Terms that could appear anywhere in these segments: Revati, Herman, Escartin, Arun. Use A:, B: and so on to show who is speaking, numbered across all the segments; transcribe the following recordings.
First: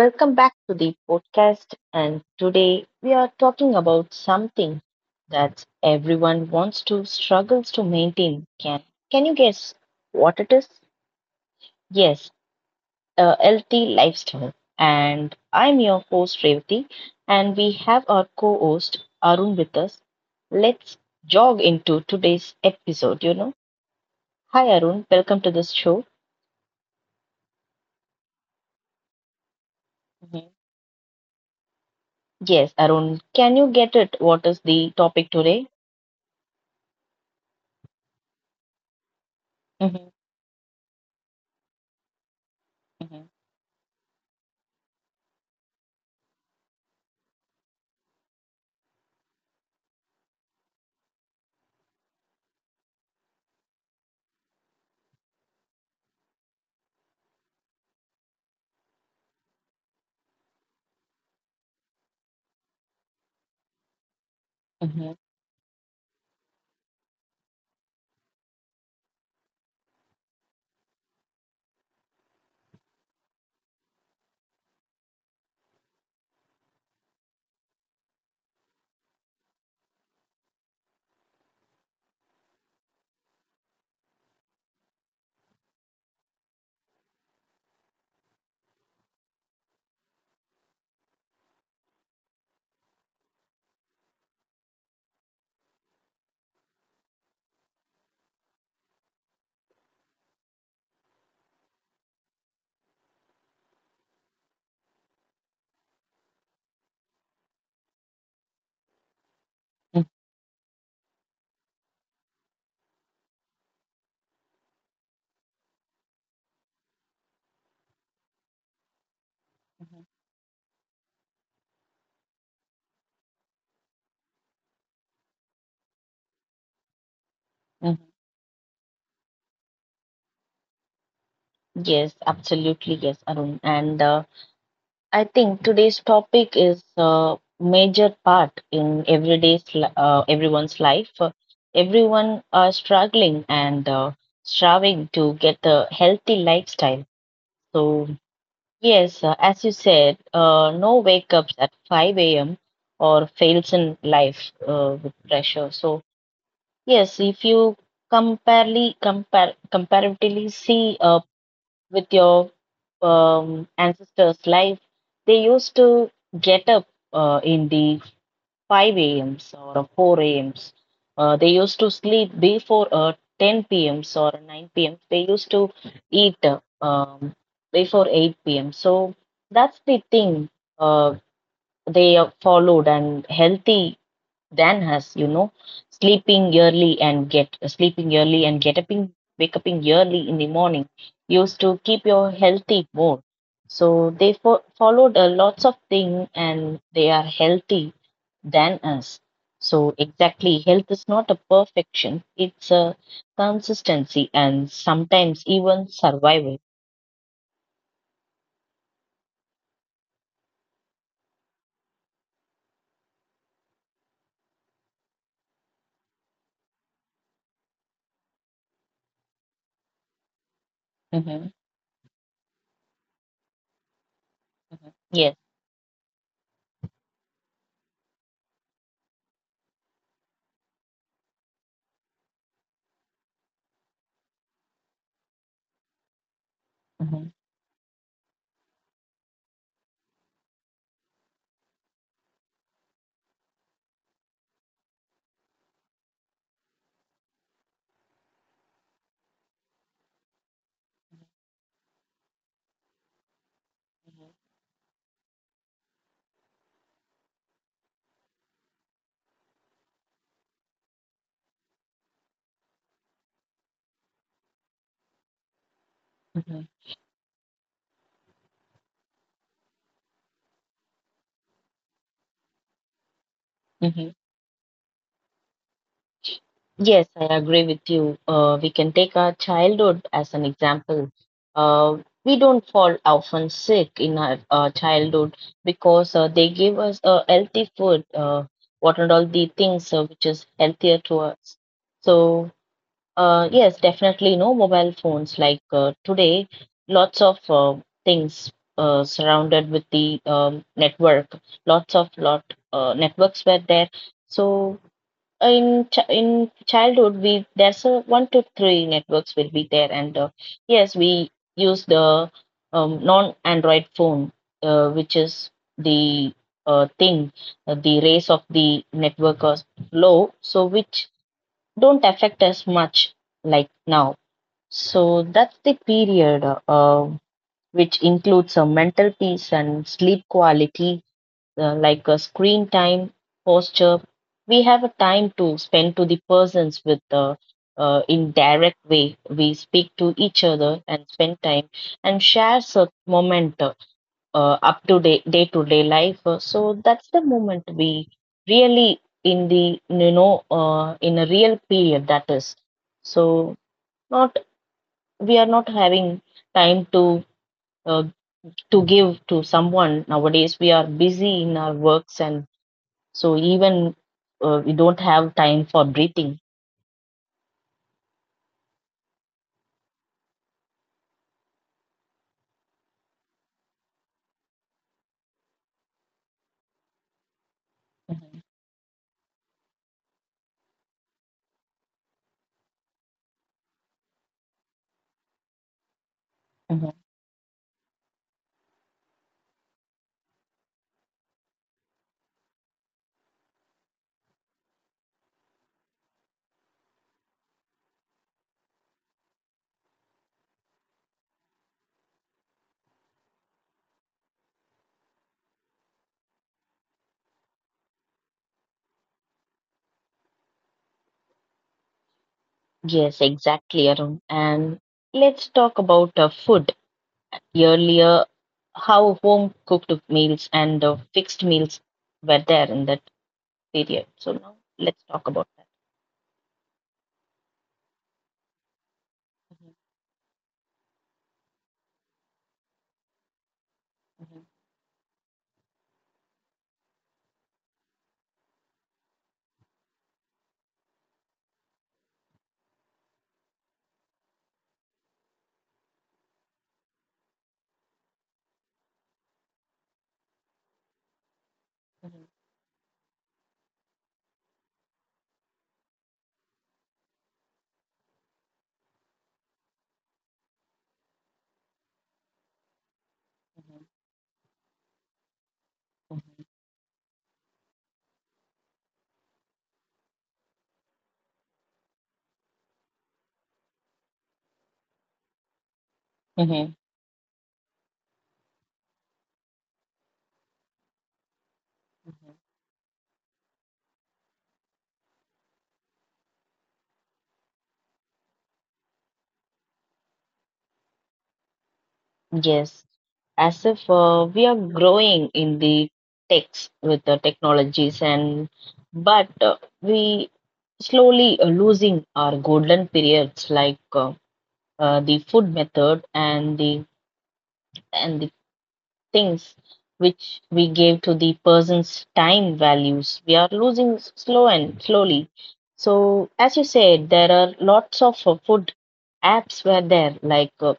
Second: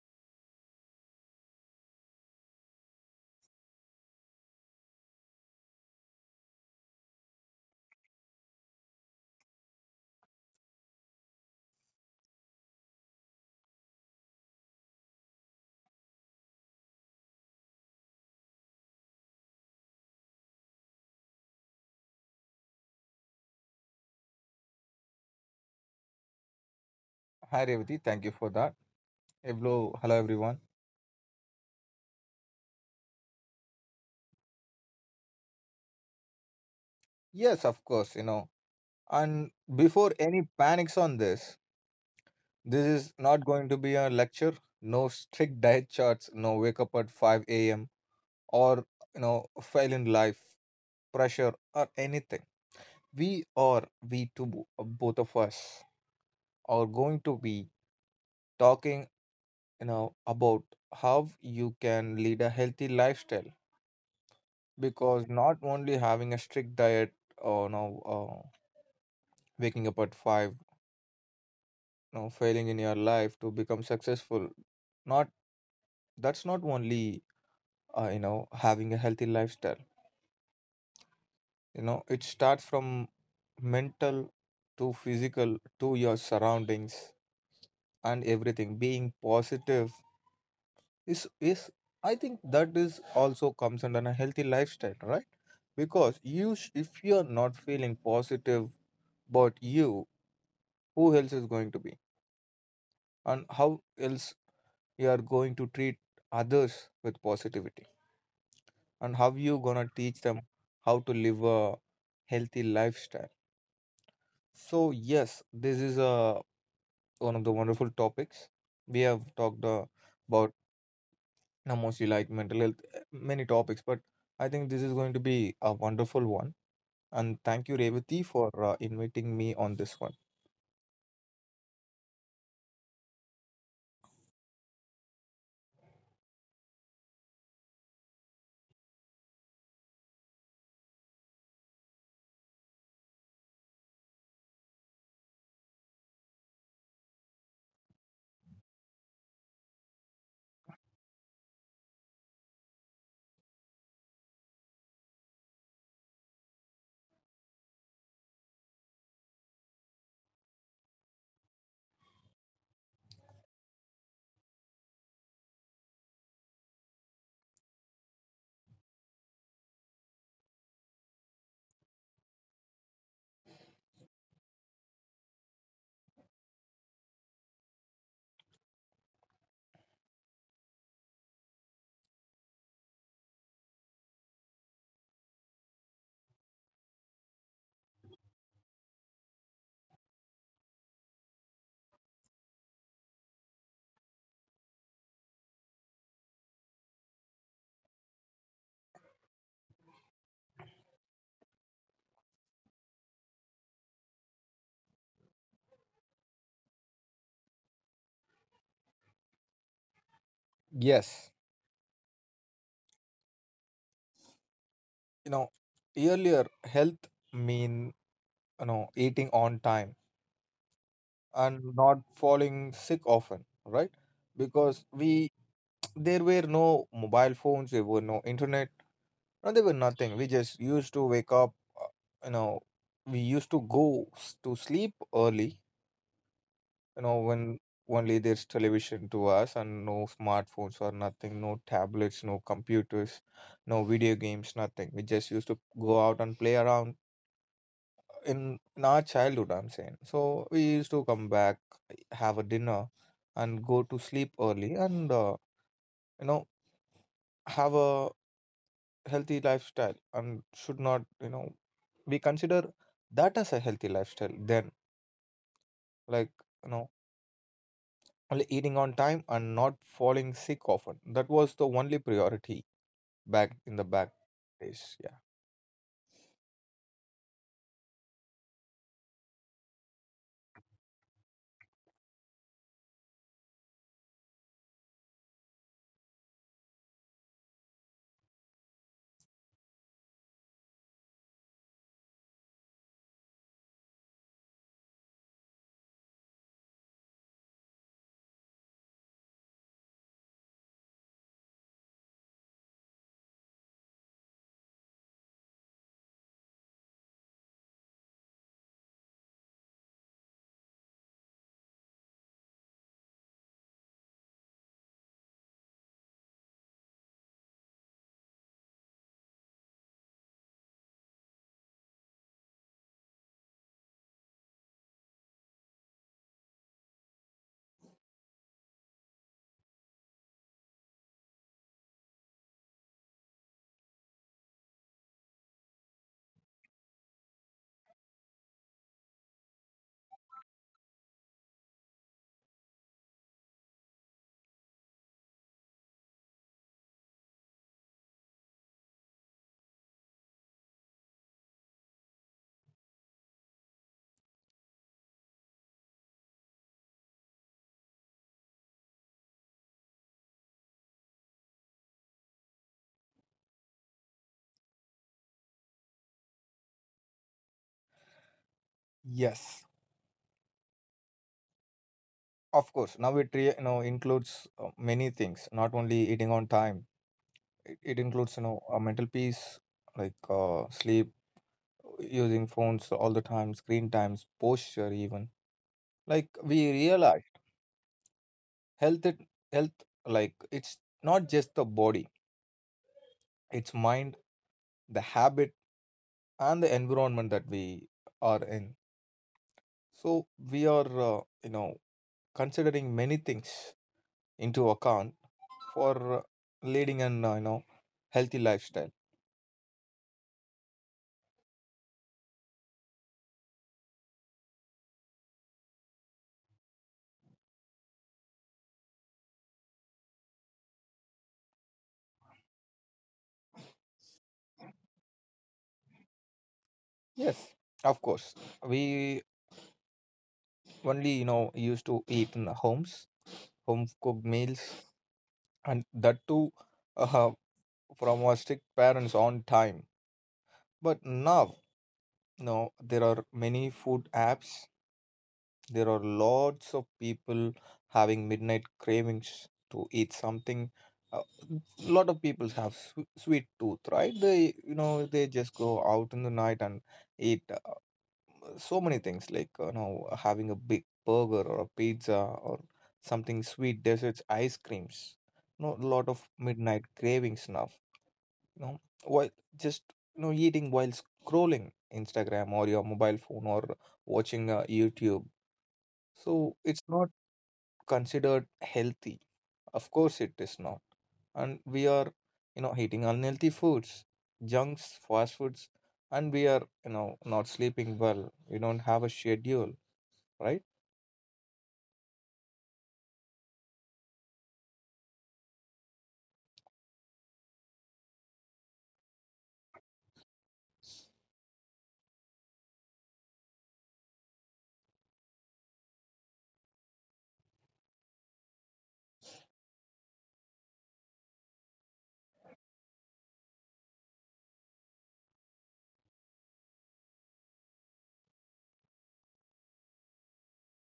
A: Welcome back to the podcast. And today we are talking about something that everyone wants to struggles to maintain. Can you guess what it is? Yes, a healthy lifestyle. And I'm your host Revati, and we have our co-host Arun with us. Let's jog into today's episode. Hi Arun, welcome to this show.
B: Hi Revati, thank you for that. Hello, hello
A: Mhm.
B: everyone.
A: Yes, Arun, can you get it? What is the topic today?
B: Yes, of course. And before
A: Hmm.
B: any panics on this, this is not going to be a lecture. No strict diet charts, no wake up at 5 a.m. or fail in life, pressure or anything. We two, both of us, are going to be talking about how you can lead a healthy lifestyle, because
A: Hmm.
B: not only having a strict diet or no waking up at 5, failing in your life to become successful, not, that's not only having a healthy lifestyle. It starts from mental to physical to your surroundings, and everything being positive is, I think, that is also comes under a healthy lifestyle, right? Because if you're not feeling positive about you, who else is going to be? And how else you are going to treat others with positivity, and how you gonna teach them
A: Mhm.
B: how to live a healthy lifestyle? So yes, this is a one of the wonderful topics we have talked about, mostly like mental health, many topics, but I think this is going to be a wonderful one. And thank you, Revati, for
A: Mhm.
B: inviting me on this one.
A: Yes, absolutely. Yes, Arun. And I think today's topic is a major part in everyone's life. Everyone are struggling and striving to get a healthy lifestyle. So yes, as you said, no wake ups at 5 a.m. or fails in life with pressure. So yes, if you comparely compare comparatively see with your ancestors' life, they used to get up in the 5 a.m.s or 4 a.m.s. They used to sleep before 10 p.m.s or 9 p.m. They used to eat before 8 p.m. So that's the thing uh, they followed, and healthy than us, sleeping early and get upping, wake up in early in the morning used to keep your healthy more. So they followed a lots of thing and they are healthy than us. So exactly, health is not a perfection; it's a consistency and sometimes even survival.
B: Yes, you know earlier health mean eating on time and not
A: Hmm.
B: falling sick often, right? Because we there
A: Yes.
B: were no mobile phones, there were no internet, no, there were nothing. We just used to wake up, we used to sleep early, when
A: Hmm.
B: only there's television to us and no smartphones or nothing, no tablets, no computers, no video games, nothing. We just used to go out and play around in in our childhood, I'm saying. So we used to come back, have a dinner, and go to sleep early, and you know have a healthy lifestyle. And should not we consider that as a healthy lifestyle then? Like, you know only eating on time and not falling sick often, that was the only priority back in the back days, yeah.
A: Yes, I agree with you. We can take our childhood as an example. Uh, we don't fall often sick in our childhood because they give us healthy food, what and all the things which is healthier to us. So, yes, definitely no mobile phones like today, lots of things surrounded with the network, lots of lot networks were there. So in childhood we there's a one to three networks will be there and yes we use the non android phone which is the thing the race of the network is low so which don't affect us much like now. So that's the period uh, which includes a mental peace and sleep quality like a screen time, posture. We have a time to spend to the persons with the indirect way. We speak to each other and spend time and share a moment up to day to day life. So that's the moment we really in the you know in a real period that is. So not we are not having time uh, to give to someone nowadays. We are busy in our works and so even we don't have time for breathing.
B: Yes, of course, now it includes many things, not only eating on time. It includes,
A: Mhm.
B: a mental peace, like sleep, using phones all the time, screen times, posture. Even like we
A: Mhm.
B: realize health it, health, like, it's not just the body, it's mind, the habit, and the environment that we are in. So we are, considering many things into account for leading an healthy lifestyle.
A: Yes, exactly, Arun. And let's talk about food. Earlier, how home cooked meals and fixed meals were there in that period. So now let's talk about that.
B: Yes, of course, we only used to eat in the homes, home cooked
A: Mhm.
B: meals, and that too uh, from our strict parents on time. But now, no, there are many food apps. There are lots of people having midnight cravings to eat something. A lot of
A: Mhm.
B: people have sweet tooth, right? They, you know, they just go out in the night and eat. So many things, like having a big burger or a pizza or something sweet,
A: Mhm.
B: desserts, ice creams, a lot of
A: Mhm.
B: midnight cravings now, while just eating while scrolling Instagram or your mobile phone or watching YouTube. So
A: Mhm. Mhm.
B: it's not considered healthy, of course it is not. And we are
A: Mhm.
B: eating unhealthy foods, junks, fast foods, and we are not sleeping well, we don't have a schedule, right?
A: Yes, as if we are growing in the techs with the technologies, and but we slowly losing our golden periods like the food method and the things which we gave to the person's time values. We are losing slow and slowly. So as you said, there are lots of food apps were there like.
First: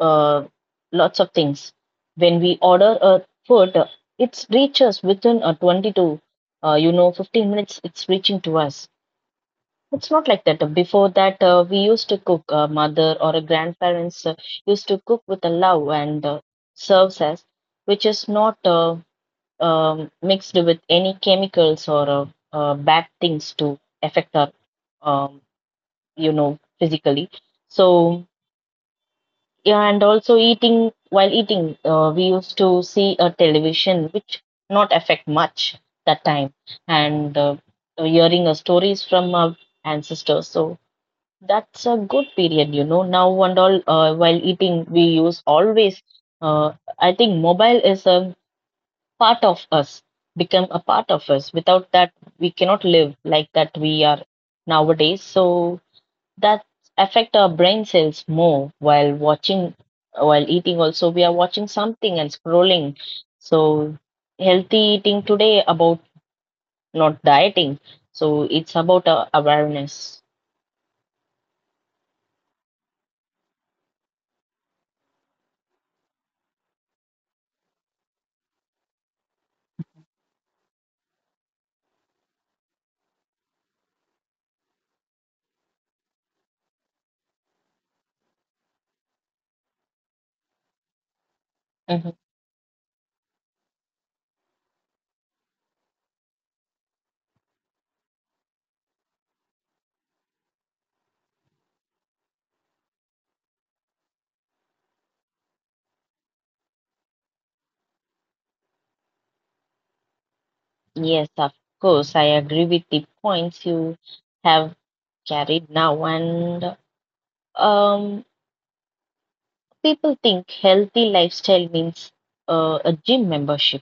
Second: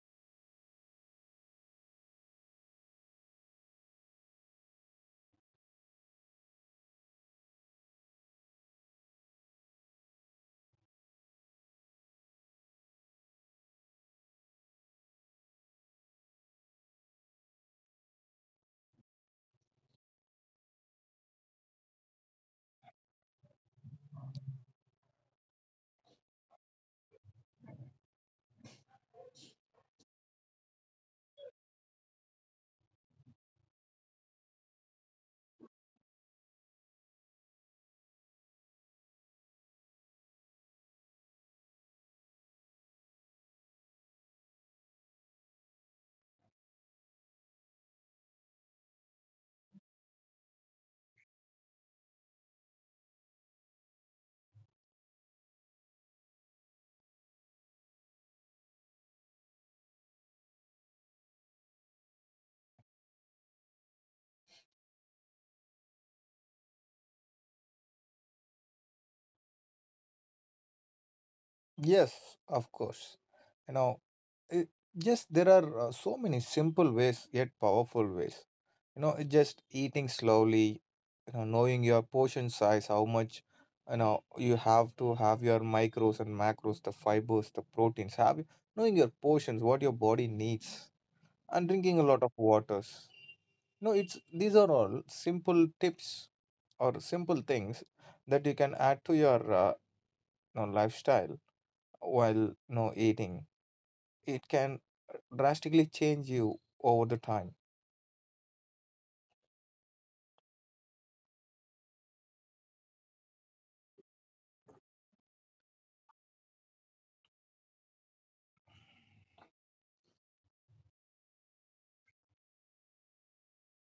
A: uh, lots of things. When we order a food, it reaches within 20 to, 15 minutes, it's reaching to us. It's not like that. Before that, we used to cook, mother or a grandparents used to cook with a love and serves us, which is not mixed with any chemicals or bad things to affect our, um, physically. So, yeah, and also eating while eating, we used to see a television which not affect much that time, and hearing stories from our ancestors. So that's a good period. Now and all, while eating, we use always. Uh, I think mobile is a part of us, become a part of us. Without that, we cannot live like that we are nowadays. So that affect our brain cells more while watching while eating also we are watching something and scrolling. So healthy eating today about not dieting, so it's about awareness.
B: Yes, of course. You know, it, just there are so many simple ways, yet powerful ways. It just eating slowly, knowing your portion size, how much, you have to have your micros and macros, the fibers, the proteins, have knowing your portions, what your body needs, and drinking a
A: Mhm.
B: lot of waters. You know, it's these are all simple tips or simple things that you can add to your lifestyle while no eating. It can drastically change you over the time.
A: Yes, of course, I agree with the points you have carried now. And um people think healthy lifestyle means a gym membership,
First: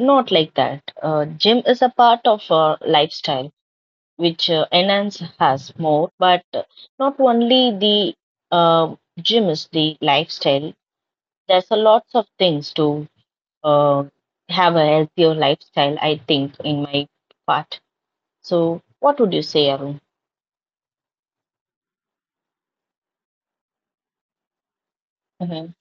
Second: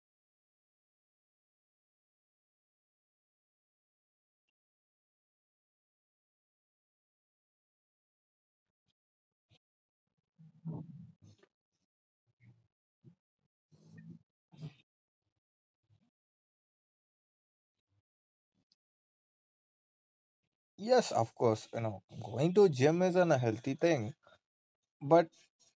A: not like that. Gym is a part of our lifestyle which enhance has more, but not only the uh, gym is the lifestyle. There's a lots of things to uh, have a healthier lifestyle, I think, in my part. So what would you say, Arun?
B: Yes, of course, going to gym is an a healthy thing, but
A: Hmm.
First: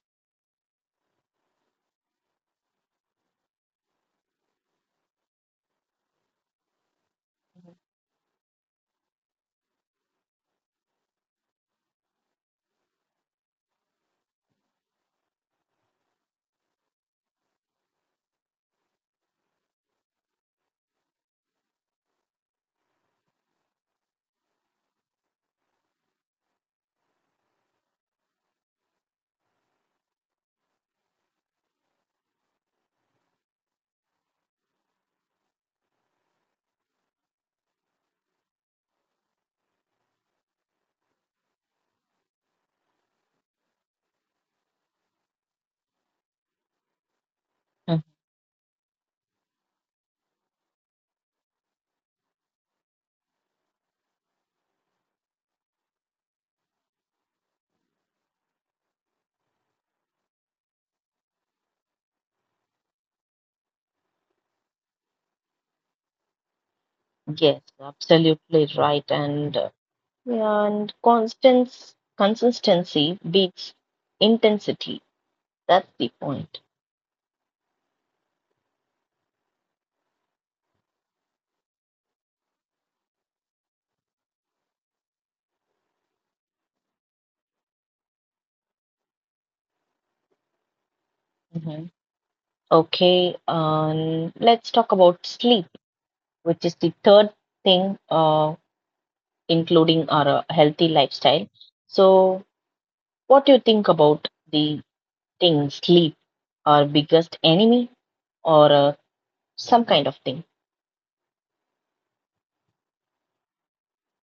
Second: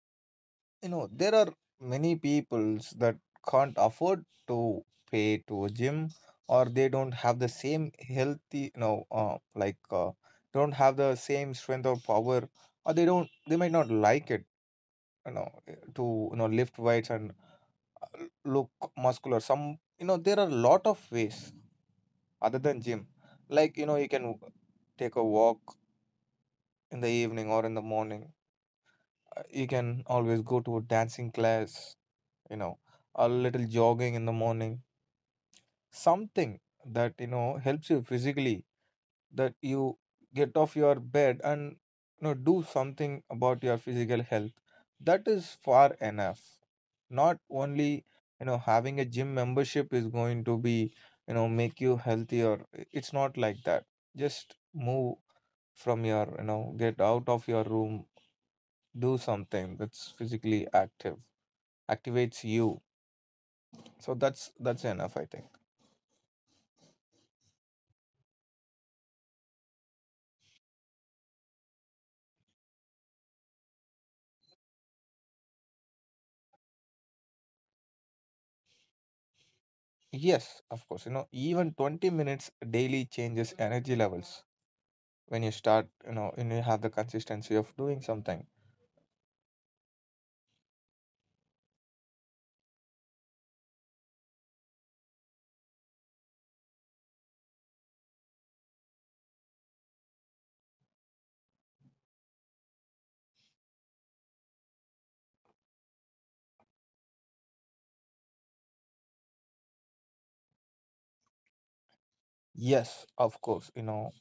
B: there are many peoples that can't afford to pay to a gym, or they don't have the same healthy, like, don't have the same strength or power, or they don't, they might not like it, to lift weights and look muscular. Some, there are a lot of ways other than gym, like, you can take a walk in the evening or in the morning. You can always go to a dancing class, you know a little jogging in the morning, something that helps you physically, that you get off your bed and do something about your physical health. That is far enough. Not only having a gym membership is going to be make you healthier. It's not like that. Just move from your, get out of your room, do something that's physically active, activates you. So that's enough, I think.
A: Yes, absolutely right, and yeah, and constance consistency beats intensity. That's the point.
B: Yes, of course, even 20 minutes daily changes energy levels when you start, when you have the consistency of doing something.
A: Hmm. Okay. Let's talk about sleep, which is the third thing, including our healthy lifestyle. So, what do you think about the thing sleep, our biggest enemy, or some kind of thing?
B: Yes, of course,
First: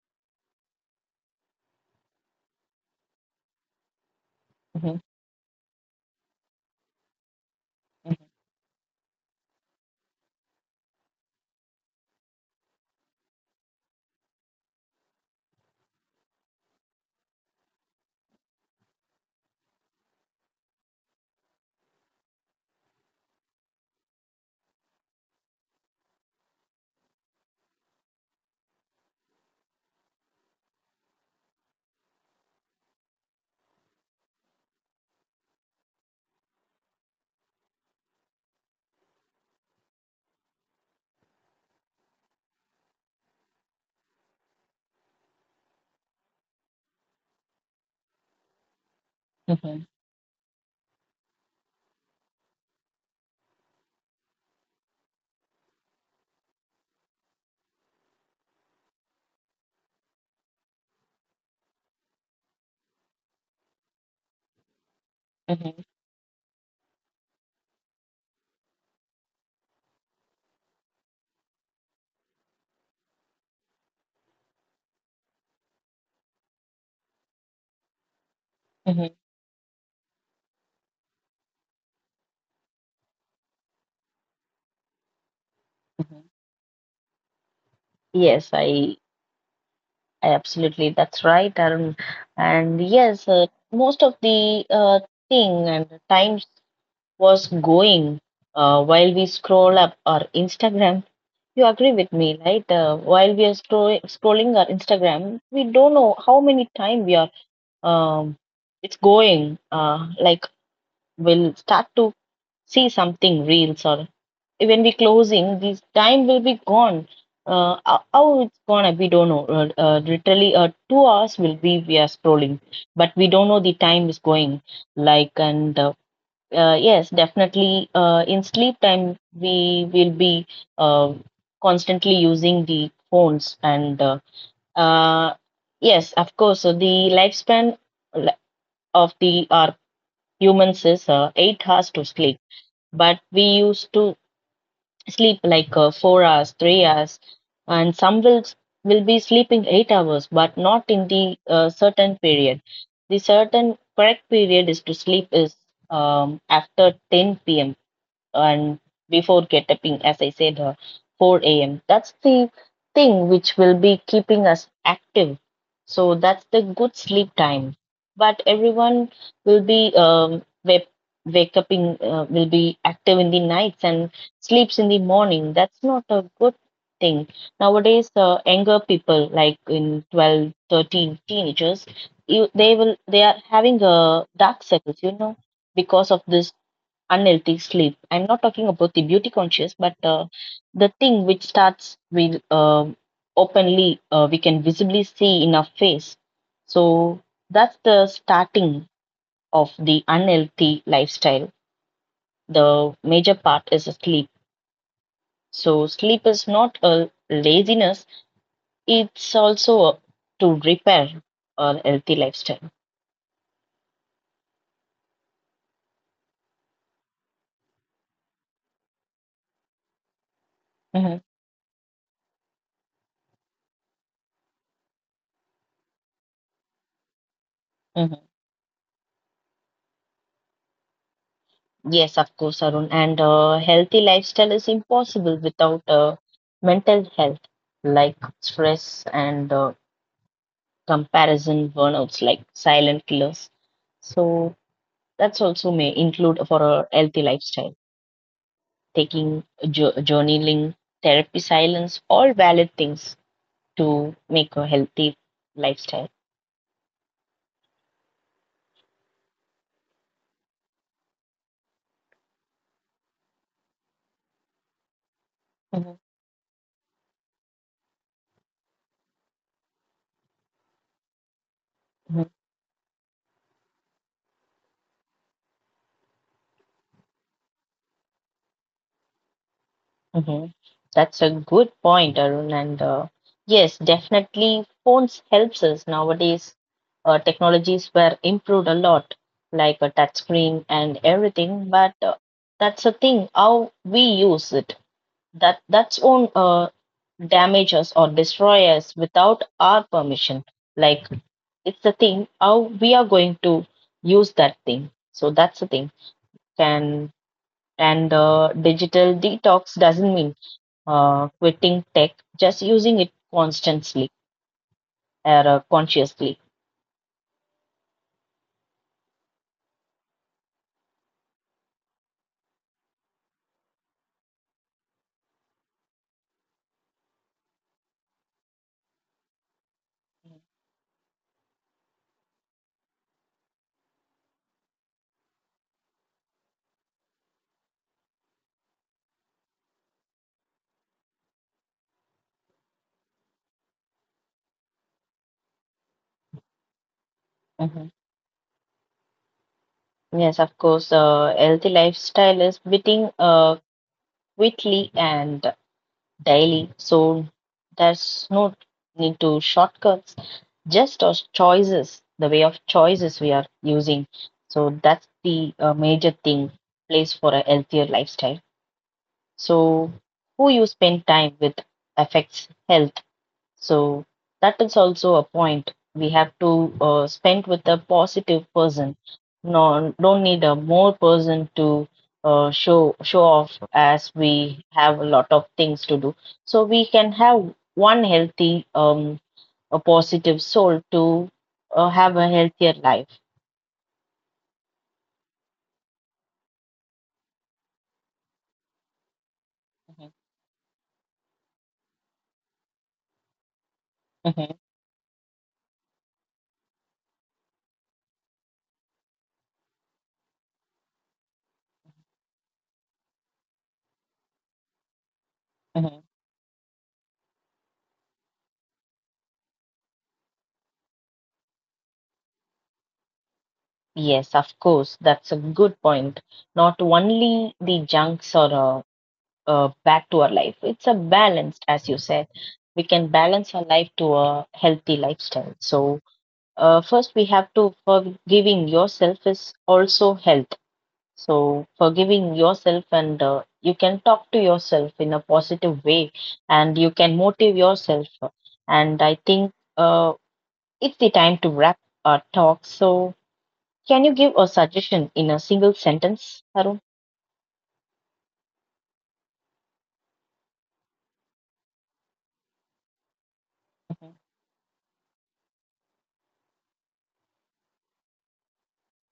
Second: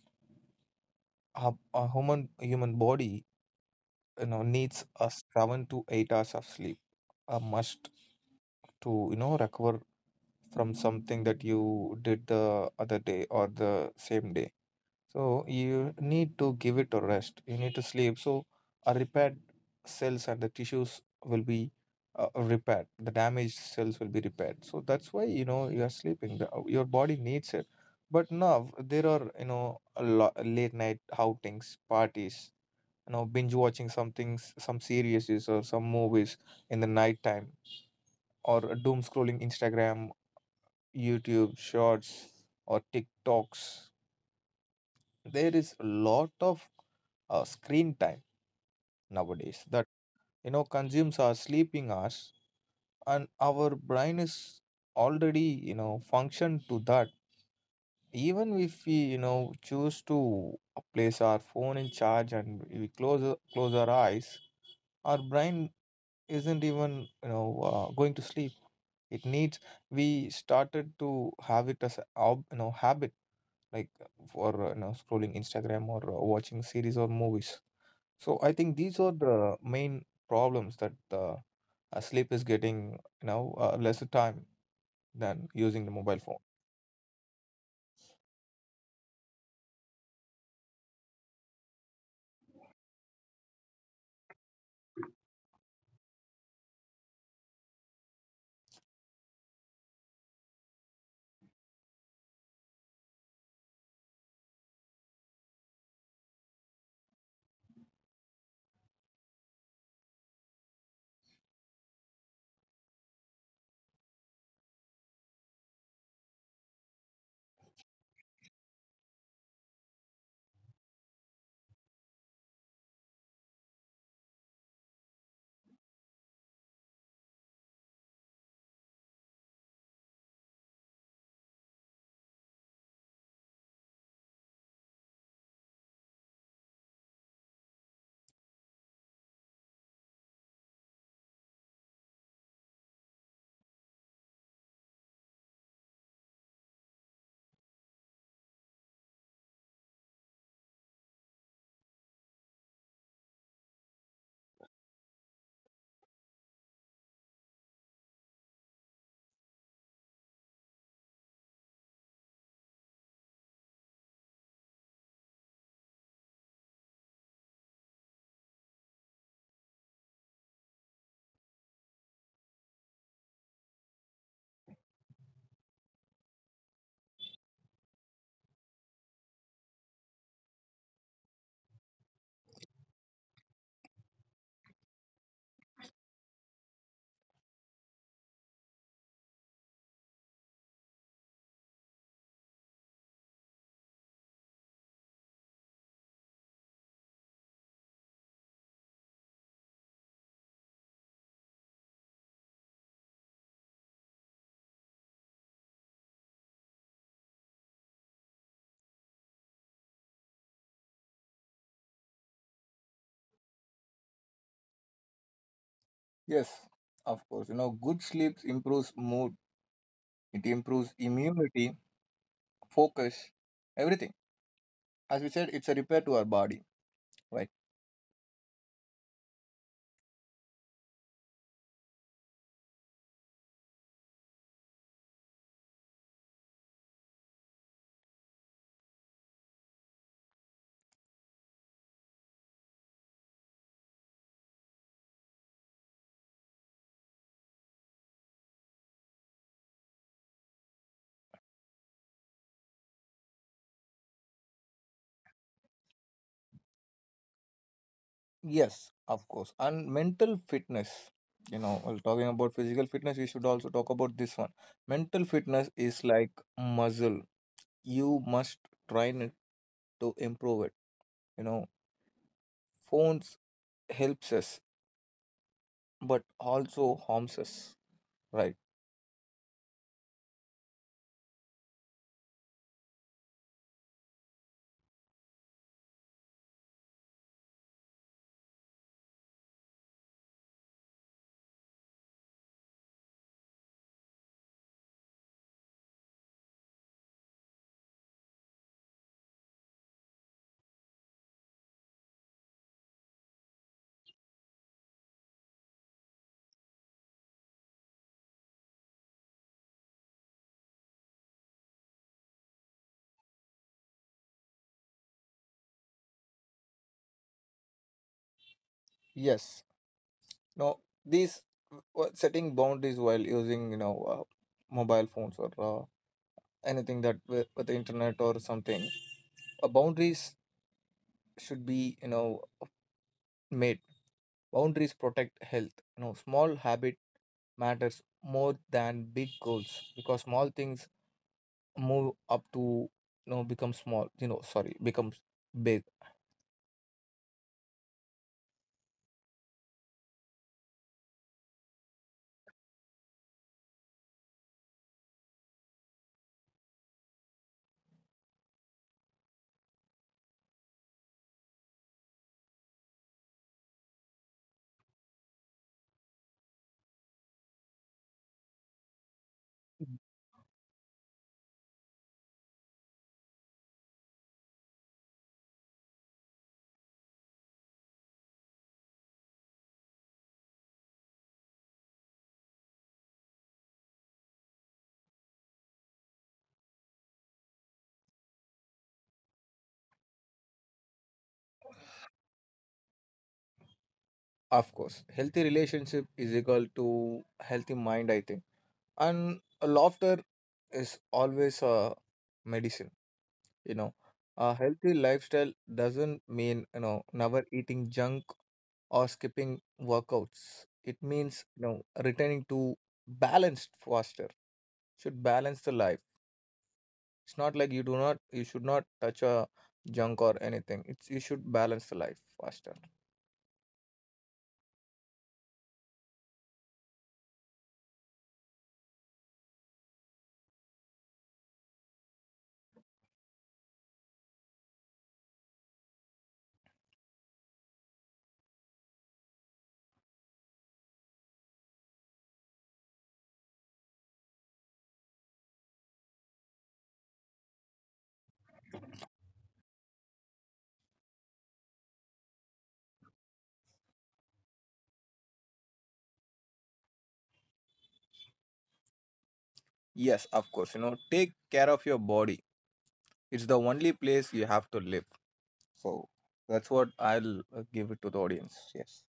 B: a human body needs
A: Mhm.
B: a 7 to 8 hours of sleep, a must to recover from something that you did the other day or the same day. So you need to give it a rest. You need to sleep. So a repaired cells and the tissues will be repaired. The damaged cells will be repaired. So that's why you are sleeping. Your body needs it. But now there are, a lot late night outings, parties. Binge watching some things, some series or some movies in the night time, or doom scrolling Instagram, YouTube shorts, or TikToks. There is a lot of screen time nowadays
A: Mhm.
B: that consumes our sleeping hours, and our brain is already function to that. Even if we choose to place our phone in charge and we close our eyes, our brain
A: Mhm.
B: isn't even going to sleep. It needs, we started to have it as a habit, like for scrolling Instagram or watching series or movies. So I think these are
A: Mhm.
B: the main problems that sleep is getting, lesser time than using the mobile
A: Mhm.
B: phone.
A: Yes, I absolutely, that's right, Arun. And yes, most of the thing and the times was going while we scroll up our Instagram. You agree with me, right? While we are scrolling our Instagram, we don't know how many time we are. Um, it's going. Like we'll start to see something reels or when we closing, this time will be gone. How it's gonna? We don't know. Literally, 2 hours will be we are scrolling, but we don't know the time is going like. And yes, definitely. In sleep time, we will be uh, constantly using the phones. And uh, yes, of course, the lifespan li- of the our humans is 8 hours to sleep, but we used to sleep like 4 hours, 3 hours, and some will be sleeping 8 hours, but not in the certain period. The certain correct period is to sleep is after 10 p.m and before getting, as I said, 4 a.m. That's the thing which will be keeping us active. So that's the good sleep time. But everyone will be wake up in, will be active in the nights and sleeps in the morning. That's not a good thing. Nowadays, younger people like in 12, 13 teenagers, they will they are having dark circles, because of this unhealthy sleep. I'm not talking about the beauty conscious, but the thing which starts with openly, we can visibly see in our face. So that's the starting of the unhealthy lifestyle. The major part is sleep. So sleep is not a laziness; it's also a, to repair a healthy lifestyle.
B: Yes, of course. Good sleep improves mood, it improves
A: Mhm.
B: immunity, focus, everything. As we said, it's a repair to our body, right?
A: Mhm. Yes, of course, Arun. And healthy lifestyle is impossible without mental health, like stress and comparison burnouts, like silent killers. So that's also may include for a healthy lifestyle, taking jo journaling, therapy, silence, all valid things to make a healthy lifestyle.
B: Yes, of course. And mental fitness. While talking about physical fitness, we should also talk about this one. Mental fitness
A: Mhm.
B: is like muscle. You must train it to improve it. You know, phones helps us but also harms us, right?
A: Hmm. That's a good point, Arun. And yes, definitely, phones helps us nowadays. Technologies were improved a lot, like a touch screen and everything. But that's the thing, how we use it. That's own damage us or destroy us without our permission. Like it's the thing, how we are going to use that thing. So that's the thing. Can and digital detox doesn't mean quitting tech, just using it constantly or consciously.
B: Yes. Now these, setting boundaries while using mobile phones or anything that with the internet or something, boundaries should be made. Boundaries protect health. Small habit matters more than big goals, because small things move up to become small, sorry, becomes big.
A: Mhm. Yes, of course. Healthy lifestyle is quitting quickly and daily, so there's no need to shortcuts. Just our choices, the way of choices we are using. So that's the major thing place for a healthier lifestyle. So who you spend time with affects health. So that is also a point. We have to spend with a positive person. No, don't need a more person to show off as we have a lot of things to do. So we can have one healthy, a positive soul to have a healthier life.
B: Of course, healthy relationship is equal to healthy mind, I think. And laughter is always a medicine, you know. A
A: Mhm.
B: healthy lifestyle doesn't mean, never eating junk or skipping workouts. It means, returning to balanced faster. Should balance the life.
A: Mhm.
B: It's not like you do not, you should not touch a junk or anything. It's you should balance the life faster.
A: Yes, of course, that's a good point. Not only the junks or back to our life. It's a balanced, as you said. We can balance our life to a healthy lifestyle. So, first, we have to forgiving yourself is also health. So, forgiving yourself, and you can talk to yourself in a positive way, and you can motivate yourself. And I think it's the time to wrap our talk. So, can you give a suggestion in a single sentence, Arun?
B: Yes, of course, take care of your body. It's the only place you have to live. So that's what I'll give it to the audience. Yes.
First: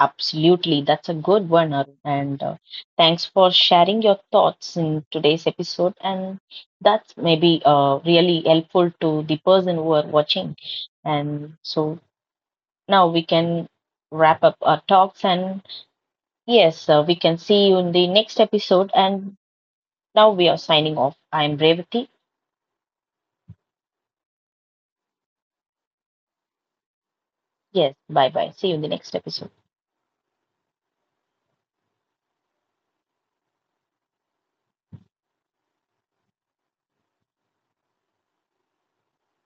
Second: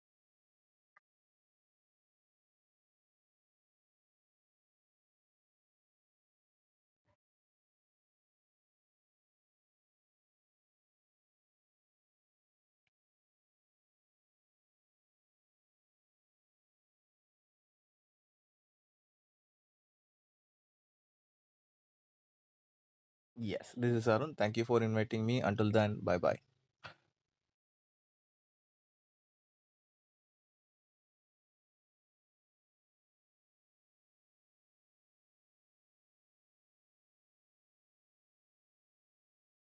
A: Absolutely, that's a good one, Arun. And thanks for sharing your thoughts in today's episode. And that's maybe really helpful to the person who are watching. And so now we can wrap up our talks. And yes, we can see you in the next episode. And now we are signing off. I'm Revati.
B: Yes. This is Arun. Thank you for inviting me. Until then, bye bye.
A: Yes, bye bye. See you in the next episode.